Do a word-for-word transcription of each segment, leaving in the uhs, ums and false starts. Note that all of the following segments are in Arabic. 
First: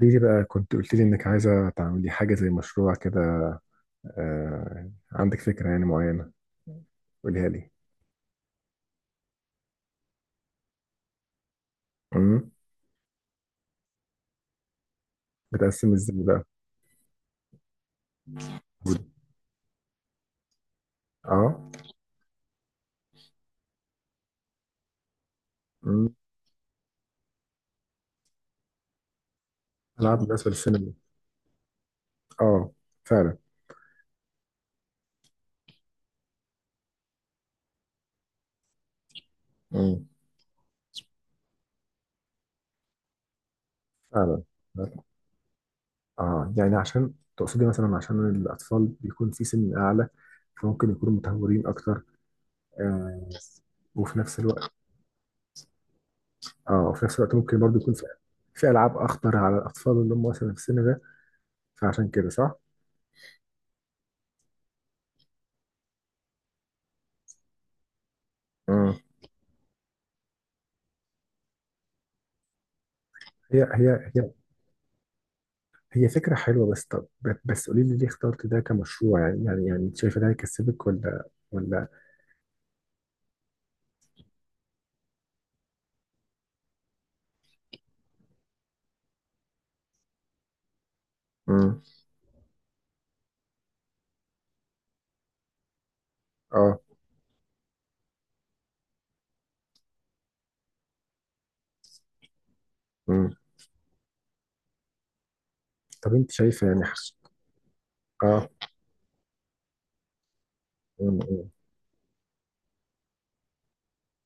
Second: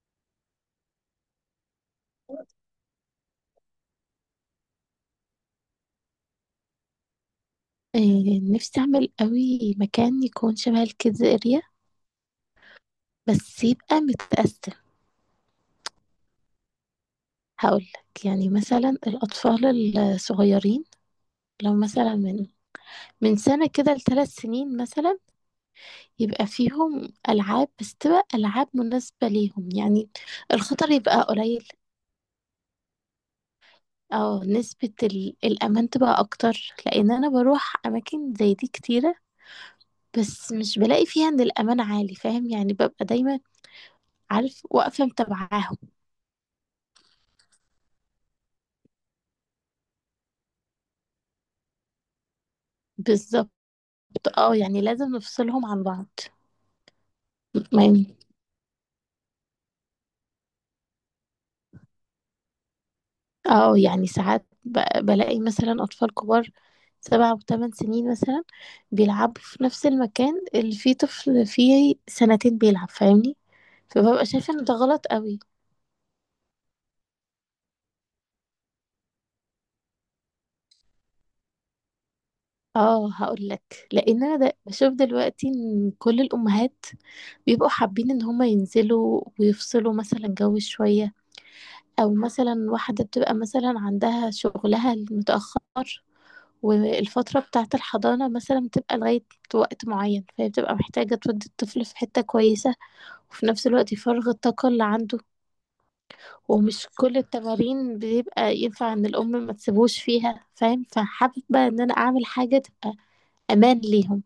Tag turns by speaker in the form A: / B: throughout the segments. A: قولي لي بقى كنت قلت لي انك عايزه تعملي حاجه زي مشروع كده. آه، عندك فكره يعني معينه؟ قوليها لي.
B: إيه نفسي أعمل قوي مكان يكون شبه الكيدز اريا،
A: امم.
B: بس يبقى متقسم.
A: بتقسم ازاي بقى؟
B: هقولك يعني مثلا
A: بود-
B: الأطفال الصغيرين
A: اه.
B: لو مثلا من من سنة كده لثلاث سنين مثلا
A: امم.
B: يبقى فيهم ألعاب بس تبقى ألعاب مناسبة ليهم يعني
A: العاب بالنسبه
B: الخطر
A: للسينما؟
B: يبقى قليل
A: اه، فعلا.
B: أو نسبة ال- الأمان تبقى أكتر. لأن أنا بروح أماكن زي دي كتيرة
A: امم.
B: بس مش بلاقي فيها إن الأمان عالي، فاهم يعني؟ ببقى دايما
A: فعلا.
B: عارف واقفة متابعاهم.
A: اه، يعني عشان تقصدي مثلا عشان الاطفال بيكون في سن اعلى، فممكن يكونوا متهورين اكتر. آه.
B: بالظبط،
A: وفي نفس
B: اه
A: الوقت.
B: يعني لازم نفصلهم عن بعض.
A: اه، وفي نفس الوقت ممكن برضو
B: ما
A: يكون في
B: ين-
A: في العاب اخطر على الاطفال اللي هم مثلا في السن ده، فعشان كده صح؟
B: اه يعني ساعات ب- بلاقي مثلا أطفال كبار سبع وثمان سنين مثلا
A: امم.
B: بيلعبوا في نفس المكان اللي فيه طفل فيه سنتين بيلعب، فاهمني؟
A: هي هي
B: فببقى
A: هي
B: شايفة ان ده غلط قوي.
A: هي فكرة حلوة بس طب. بس قولي لي ليه اخترت ده كمشروع، يعني يعني يعني انت شايفة ده هيكسبك ولا؟ ولا.
B: اه هقول لك، لان انا ده بشوف دلوقتي ان كل الامهات بيبقوا حابين ان هما ينزلوا ويفصلوا مثلا جو شوية،
A: امم.
B: او مثلا واحدة بتبقى مثلا عندها شغلها المتأخر
A: اه.
B: والفترة بتاعة الحضانة مثلا بتبقى لغاية وقت معين، فهي بتبقى محتاجة تودي الطفل في حتة كويسة
A: امم.
B: وفي نفس الوقت يفرغ الطاقة اللي عنده.
A: طب انت شايفة يعني
B: ومش
A: حس...
B: كل التمارين
A: اه.
B: بيبقى ينفع ان الأم ما تسيبوش فيها، فاهم؟
A: امم.
B: فحابة
A: أمم.
B: ان انا اعمل حاجة تبقى امان ليهم.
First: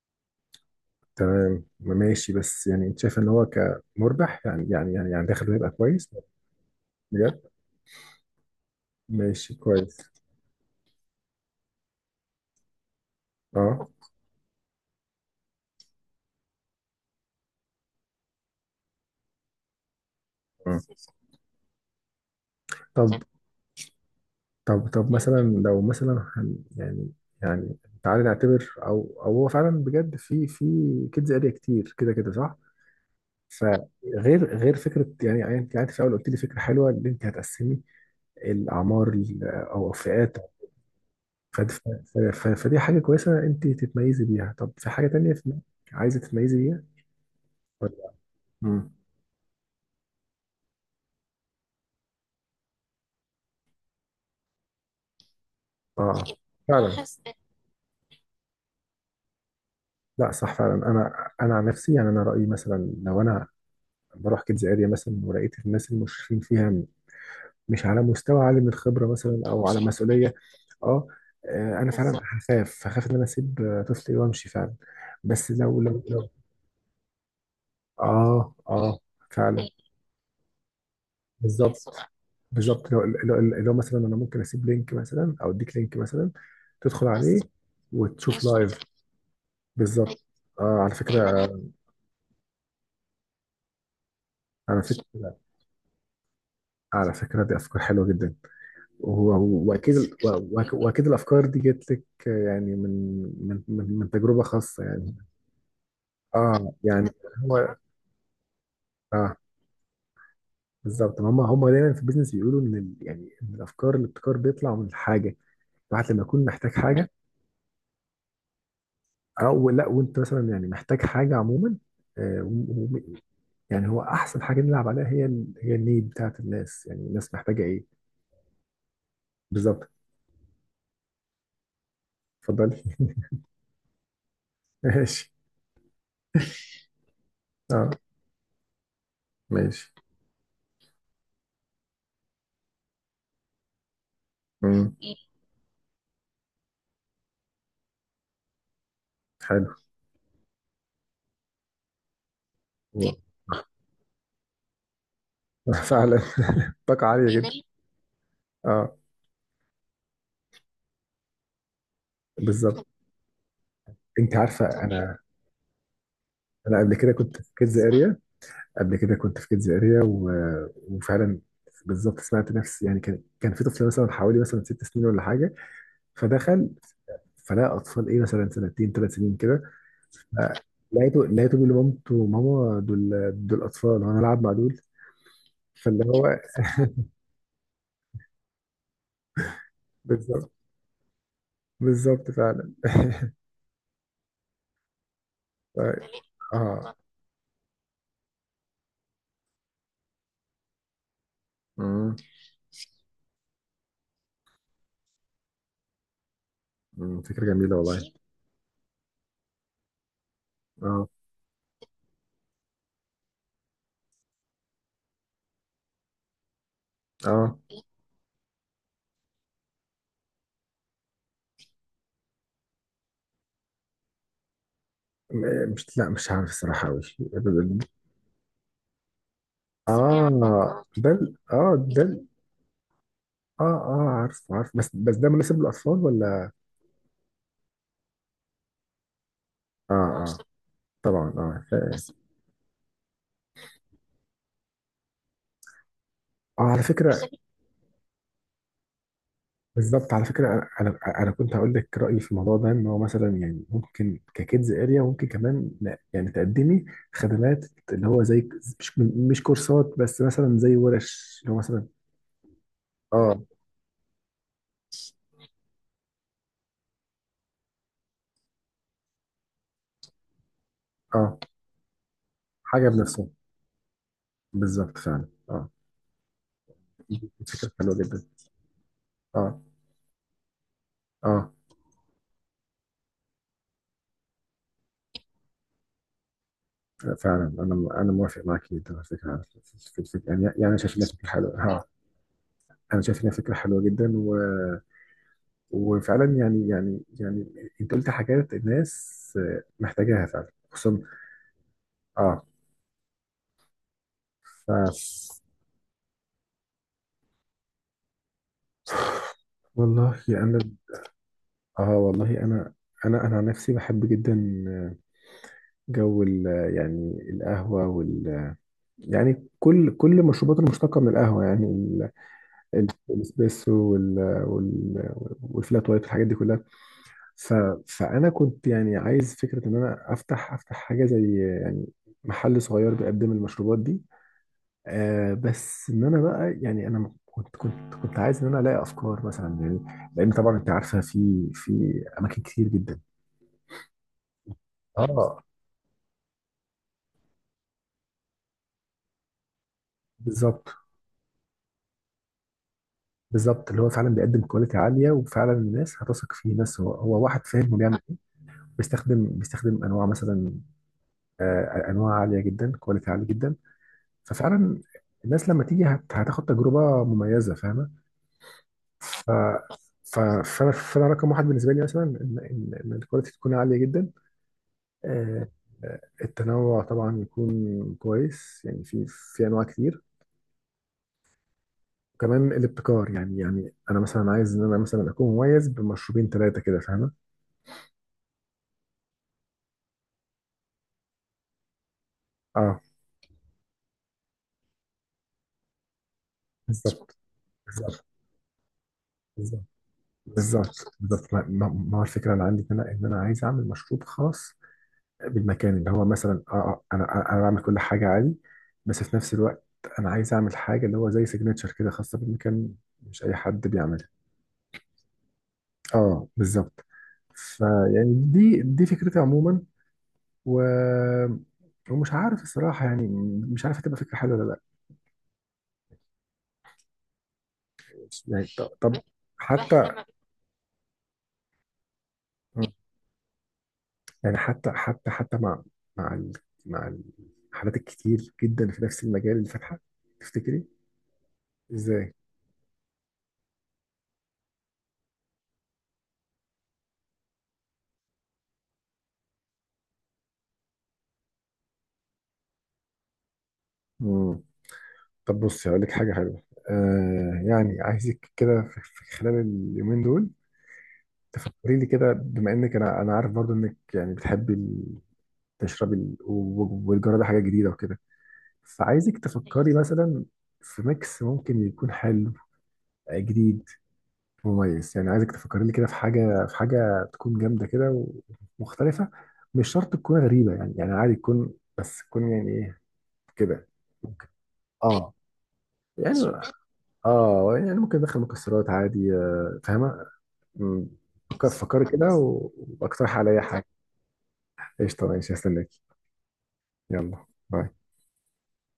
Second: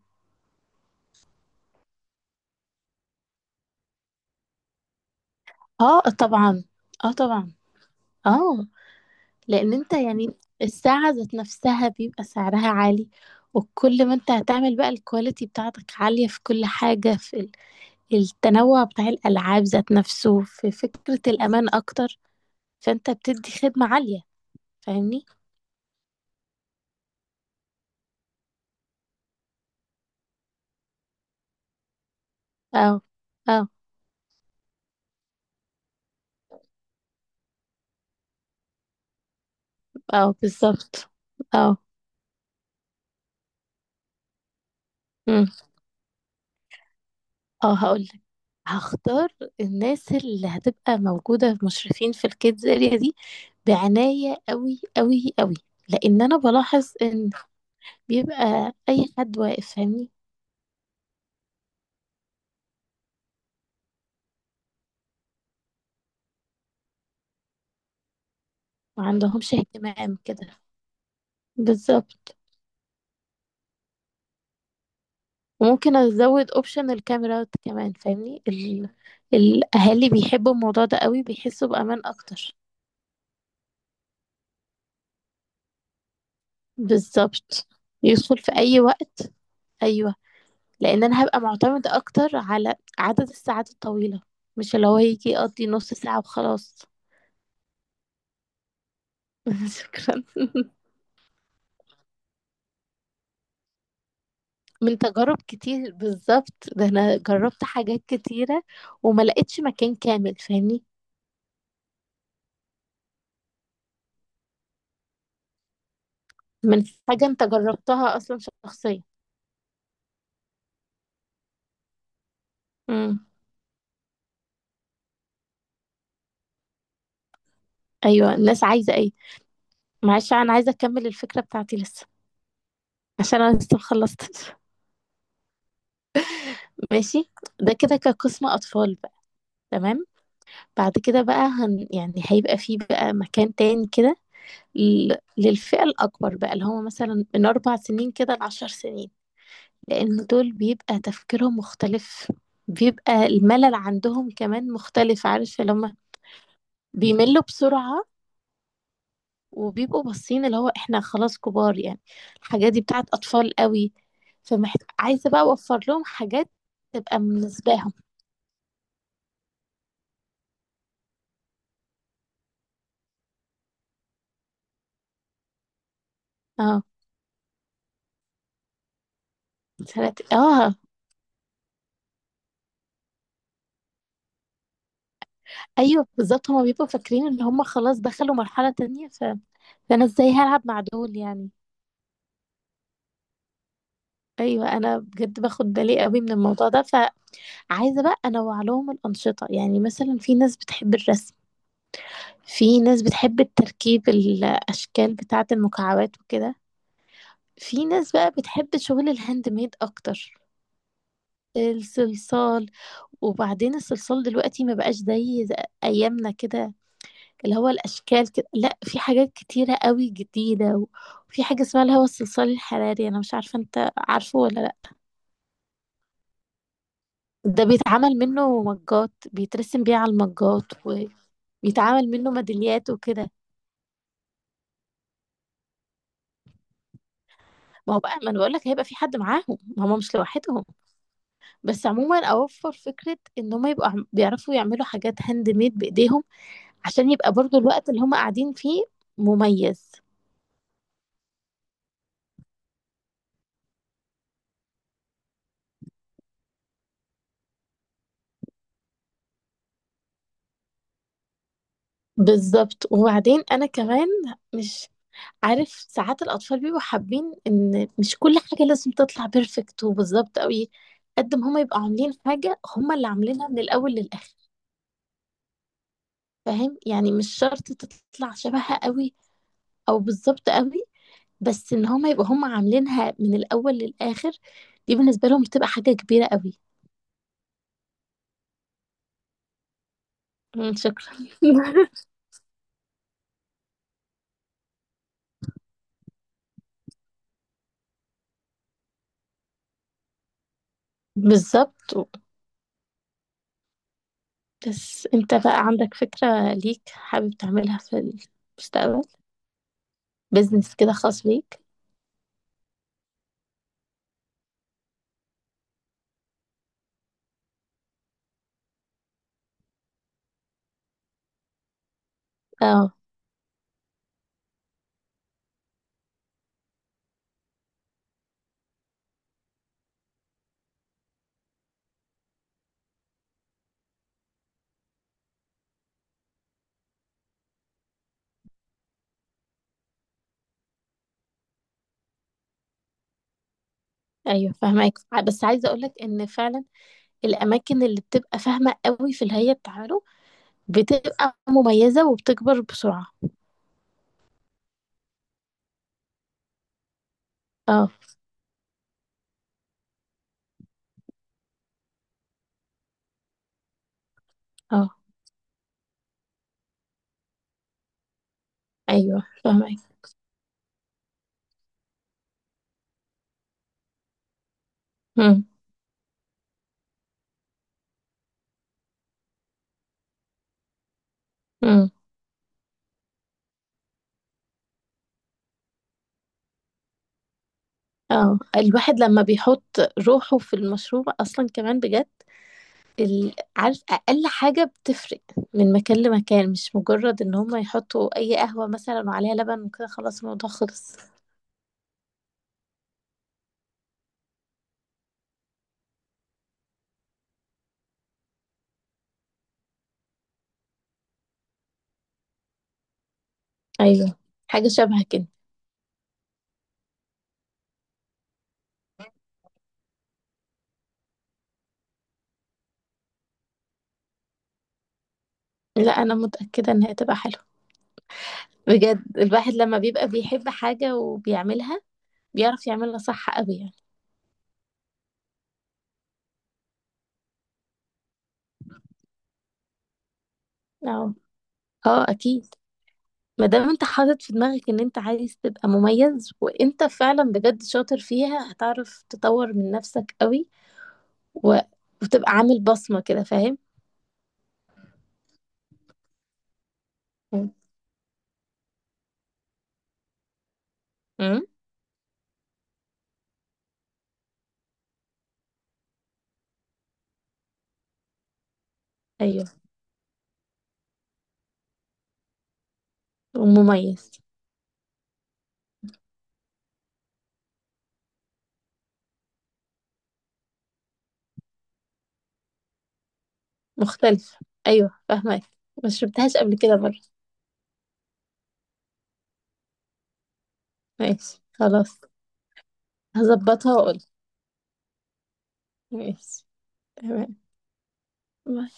A: تمام، ما ماشي، بس يعني انت شايفة ان هو كمربح؟ يعني يعني يعني يعني دخله هيبقى
B: اه
A: كويس؟
B: طبعا. اه
A: بجد.
B: طبعا. اه.
A: ماشي
B: لان انت
A: كويس.
B: يعني الساعة ذات نفسها بيبقى سعرها عالي،
A: اه.
B: وكل ما انت هتعمل بقى الكواليتي بتاعتك عالية في كل حاجة، في التنوع بتاع الألعاب ذات نفسه، في
A: أمم.
B: فكرة الأمان أكتر،
A: طب
B: فأنت بتدي خدمة عالية.
A: طب طب
B: فاهمني؟
A: مثلا لو مثلا هن يعني، يعني تعالي نعتبر، او او هو فعلا بجد في في كيدز اريا كتير كده كده صح؟
B: اه. اه.
A: فغير غير فكره، يعني انت قعدت في الاول قلت لي فكره حلوه ان انت هتقسمي الاعمار ال- او
B: اه.
A: الفئات.
B: بالظبط.
A: ف-
B: اه.
A: ف- ف- ف- فدي حاجه كويسه انت تتميزي بيها. طب في حاجه تانية في
B: أمم.
A: دماغك عايزه تتميزي بيها
B: اه هقولك.
A: ولا؟ امم.
B: هختار الناس اللي هتبقى موجودة مشرفين في الكيدز اريا دي بعناية قوي قوي قوي، لأن
A: اه،
B: أنا بلاحظ
A: فعلا.
B: إن بيبقى أي حد واقف، فاهمني؟
A: لا صح فعلا، انا انا عن نفسي يعني انا رايي مثلا لو انا بروح كيدز اريا مثلا ولقيت الناس المشرفين فيها مش على مستوى عالي من الخبره
B: ما
A: مثلا
B: عندهمش
A: او على
B: اهتمام
A: مسؤوليه.
B: كده.
A: اه. آه، انا فعلا
B: بالظبط.
A: هخاف هخاف ان انا اسيب آه، طفلي وامشي فعلا. بس لو
B: وممكن
A: لو لو.
B: ازود اوبشن الكاميرات كمان، فاهمني؟
A: اه،
B: ال...
A: اه، فعلا.
B: الاهالي بيحبوا الموضوع ده قوي، بيحسوا
A: بالظبط.
B: بامان اكتر.
A: بالظبط، لو لو لو مثلا انا ممكن اسيب لينك مثلا او اديك لينك مثلا تدخل عليه
B: بالظبط. يدخل
A: وتشوف
B: في
A: لايف.
B: اي وقت. ايوه.
A: بالظبط. اه، على
B: لان انا هبقى
A: فكره.
B: معتمدة اكتر على عدد الساعات الطويلة، مش
A: على
B: اللي هو
A: فكره.
B: يجي يقضي نص ساعة وخلاص.
A: على فكره، دي افكار حلوه جدا. وهو- واكيد ال-
B: شكرا.
A: وأك- واكيد الافكار دي جت لك يعني من من من, من تجربه خاصه
B: من
A: يعني.
B: تجارب كتير بالظبط،
A: اه،
B: ده
A: يعني،
B: انا جربت
A: هو.
B: حاجات كتيرة وما
A: اه،
B: لقيتش مكان كامل، فاهمني؟
A: بالظبط. هم هم دايما في البيزنس بيقولوا ان ال- يعني ان الافكار الابتكار بيطلع من الحاجه. الواحد لما يكون محتاج
B: من
A: حاجه
B: حاجة انت جربتها اصلا شخصيا.
A: او لا، وانت مثلا يعني محتاج حاجه عموما. آه، و- و-
B: امم.
A: يعني هو احسن حاجه نلعب عليها هي ال- هي النيد بتاعت الناس، يعني الناس محتاجه ايه.
B: ايوه الناس عايزة ايه.
A: بالظبط.
B: معلش انا عايزه اكمل الفكره بتاعتي لسه،
A: اتفضلي.
B: عشان انا لسه مخلصتش.
A: ماشي.
B: ماشي. ده
A: اه.
B: كده كقسم اطفال بقى.
A: ماشي.
B: تمام. بعد كده بقى هن يعني هيبقى فيه بقى مكان تاني كده
A: امم.
B: ل- للفئه الاكبر بقى اللي هم مثلا من اربع سنين كده لعشر سنين.
A: حلو.
B: لان دول بيبقى تفكيرهم مختلف، بيبقى الملل عندهم كمان مختلف، عارف اللي
A: و-
B: هم
A: فعلا، طاقه عاليه
B: بيملوا
A: جدا.
B: بسرعه
A: اه.
B: وبيبقوا باصين اللي هو احنا خلاص كبار يعني، الحاجات دي
A: بالظبط.
B: بتاعت اطفال قوي.
A: انت عارفه
B: فمحت...
A: انا.
B: عايزه بقى اوفر لهم حاجات
A: انا قبل كده
B: تبقى
A: كنت في
B: بالنسبه
A: كيدز
B: لهم.
A: اريا. قبل كده كنت في كيدز اريا و... وفعلا بالظبط، سمعت نفسي يعني. كان كان في طفل مثلا حوالي مثلا ست سنين ولا حاجه، فدخل،
B: اه.
A: فلقى اطفال ايه مثلا سنتين ثلاث سنين كده.
B: سنت... اه.
A: لقيته لقيته بيقول لمامته: ماما، دول دول اطفال وانا العب مع دول؟ فاللي
B: ايوه
A: هو
B: بالظبط، هما بيبقوا فاكرين ان هما خلاص دخلوا مرحله تانية. ف... فانا ازاي
A: بالظبط.
B: هلعب مع دول يعني.
A: بالظبط فعلا.
B: ايوه انا بجد باخد بالي
A: طيب.
B: قوي من الموضوع ده.
A: اه.
B: فعايزه بقى انوع لهم الانشطه، يعني مثلا في ناس بتحب الرسم،
A: مم.
B: في ناس بتحب التركيب الاشكال بتاعه المكعبات وكده،
A: مم، فكره جميله
B: في
A: والله.
B: ناس بقى بتحب شغل الهاند ميد اكتر.
A: اه.
B: الصلصال. وبعدين الصلصال دلوقتي ما بقاش زي زي ايامنا كده، اللي
A: اه.
B: هو الاشكال كده، لا في حاجات كتيره قوي جديده. وفي حاجه اسمها اللي هو الصلصال الحراري، انا مش عارفه انت عارفه ولا لا؟
A: م- مش لا، مش عارف الصراحه قوي.
B: ده بيتعمل منه مجات، بيترسم بيه على
A: اه.
B: المجات
A: ده ال- اه ده
B: وبيتعمل
A: ال-
B: منه ميداليات وكده.
A: اه، اه، عارف عارف، بس بس ده مناسب للاطفال ولا؟
B: ما هو بقى ما انا بقول لك هيبقى في حد معاهم، ما هم مش
A: اه. اه
B: لوحدهم.
A: طبعا. اه
B: بس
A: ف-
B: عموما اوفر فكره ان هم يبقوا عم- بيعرفوا يعملوا حاجات هاند ميد بايديهم،
A: اه على
B: عشان
A: فكره.
B: يبقى برضو الوقت اللي هما قاعدين فيه مميز.
A: بالظبط على فكره. انا انا أنا كنت هقول لك رايي في الموضوع ده، ان هو مثلا يعني ممكن ككيدز اريا ممكن كمان لا- يعني تقدمي خدمات اللي هو زي مش مش كورسات بس مثلا زي ورش اللي هو مثلا.
B: بالظبط.
A: اه.
B: وبعدين انا كمان مش عارف ساعات الاطفال بيبقوا حابين ان مش كل حاجه لازم تطلع بيرفكت وبالظبط قوي. قد
A: اه،
B: ما هما يبقوا عاملين حاجه
A: حاجه
B: هما اللي
A: بنفسها.
B: عاملينها من الاول للاخر،
A: بالظبط فعلا، اه.
B: فاهم يعني؟ مش شرط
A: فكره حلوه جدا.
B: تطلع شبهها قوي
A: اه.
B: او بالظبط قوي،
A: اه
B: بس ان هما يبقوا هما عاملينها من الاول للاخر. دي بالنسبه لهم بتبقى حاجه كبيره قوي.
A: فعلا، انا انا موافق معاك جدا على فكره. في الفكره يعني،
B: مم،
A: يعني شايف انها
B: شكرا.
A: فكره حلوه. اه. انا شايف انها فكره حلوه جدا. وفعلا، يعني يعني يعني انت قلت حاجات الناس آه، محتاجاها فعلا خصوصا.
B: بالظبط.
A: اه.
B: بس انت
A: ف،
B: بقى عندك فكرة ليك حابب تعملها في المستقبل،
A: والله انا.
B: بيزنس كده خاص ليك؟
A: اه، والله انا، انا انا عن نفسي بحب جدا آه، جو ال- آه، يعني القهوه وال آه، يعني كل كل المشروبات المشتقه من القهوه، يعني ال- ال-
B: اه.
A: الاسبريسو وال آه، وال آه، والفلات وايت والحاجات دي كلها. ف فانا كنت يعني عايز فكره ان انا افتح افتح حاجه زي، آه، يعني محل صغير بيقدم المشروبات دي. آه، بس ان انا بقى يعني انا كنت كنت كنت عايز ان انا الاقي افكار مثلا، يعني لان طبعا انت عارفه في في اماكن كتير جدا.
B: ايوه فاهمك.
A: اه.
B: بس عايزة اقولك ان فعلا الاماكن اللي بتبقى فاهمة قوي في الهيئة بتاعته
A: بالظبط.
B: بتبقى مميزة وبتكبر بسرعة.
A: بالظبط، اللي هو فعلا بيقدم كواليتي عاليه وفعلا الناس هتثق فيه. ناس هو, هو واحد فاهم
B: اه.
A: وبيعمل إيه. بيستخدم بيستخدم انواع مثلا آه انواع عاليه جدا، كواليتي عالي جدا. ففعلا
B: اه.
A: الناس لما تيجي هت- هتاخد تجربه مميزه، فاهمه؟
B: ايوه
A: ف
B: فاهمك.
A: ف- فانا فأنا رقم واحد بالنسبه لي مثلا ان ان إن الكواليتي تكون عاليه جدا.
B: امم.
A: آه، آه، التنوع طبعا يكون كويس، يعني في في انواع كتير.
B: امم.
A: وكمان الابتكار يعني، يعني انا مثلا عايز ان انا مثلا اكون مميز بمشروبين ثلاثه كده، فاهمه؟
B: اه الواحد لما بيحط روحه في المشروع اصلا كمان بجد.
A: اه.
B: ال... عارف اقل حاجه بتفرق من مكان لمكان، مش
A: بالظبط
B: مجرد ان هم
A: بالظبط
B: يحطوا اي قهوه مثلا وعليها لبن
A: بالظبط
B: وكده خلاص الموضوع
A: بالظبط
B: خلص.
A: بالظبط، ما ما- ما هو الفكره اللي عندي ان انا ان انا عايز اعمل مشروب خاص بالمكان، اللي هو مثلا اه آه، انا انا أنا بعمل كل حاجه عادي، بس في نفس الوقت انا عايز اعمل حاجه اللي هو زي سيجنتشر كده، خاصه بالمكان، مش اي حد بيعملها.
B: ايوه. حاجه شبه كده.
A: اه بالظبط. فيعني دي دي فكرتي عموما، و... ومش عارف الصراحة يعني، مش عارف هتبقى فكرة حلوة ولا لا.
B: لا انا متاكده انها تبقى حلوه،
A: يعني ط- طب، واحنا
B: بجد الواحد
A: حتى
B: لما
A: واحنا،
B: بيبقى بيحب حاجه وبيعملها بيعرف
A: ما،
B: يعملها صح قوي يعني.
A: يعني حتى حتى حتى مع، مع ال... مع الحالات الكتير جدا في نفس المجال اللي فاتحة، تفتكري
B: اه. اه
A: ازاي؟
B: اكيد، ما دام انت حاطط في دماغك ان انت عايز تبقى مميز وانت فعلا بجد شاطر فيها هتعرف تطور من نفسك قوي و... وتبقى عامل بصمه كده، فاهم؟
A: مم. طب بصي، هقول لك حاجة حلوة. آه، يعني عايزك كده في في خلال اليومين دول
B: امم.
A: تفكري لي كده، بما انك، انا انا عارف برضو انك يعني بتحبي ال- تشربي ال- و- و- والجرى ده حاجة جديدة وكده. فعايزك
B: ايوه.
A: تفكري مثلا في ميكس ممكن يكون حلو، آه، جديد،
B: ومميز.
A: مميز. يعني عايزك تفكري لي كده في حاجة، في حاجة تكون جامدة كده، ومختلفة. مش شرط تكون غريبة، يعني يعني عادي تكون، بس تكون يعني ايه كده، ممكن.
B: مختلف. ايوه
A: اه،
B: فاهمك. ما
A: يعني،
B: شربتهاش قبل كده برضه.
A: اه، يعني ممكن ندخل مكسرات عادي، آه، فاهمة؟ مم.
B: ماشي
A: فكر- فكري
B: خلاص.
A: كده و- واقترحي عليا حاجة.
B: هظبطها واقول.
A: قشطة ماشي، هستناكي.
B: ماشي.
A: يلا
B: تمام.
A: باي.
B: باي.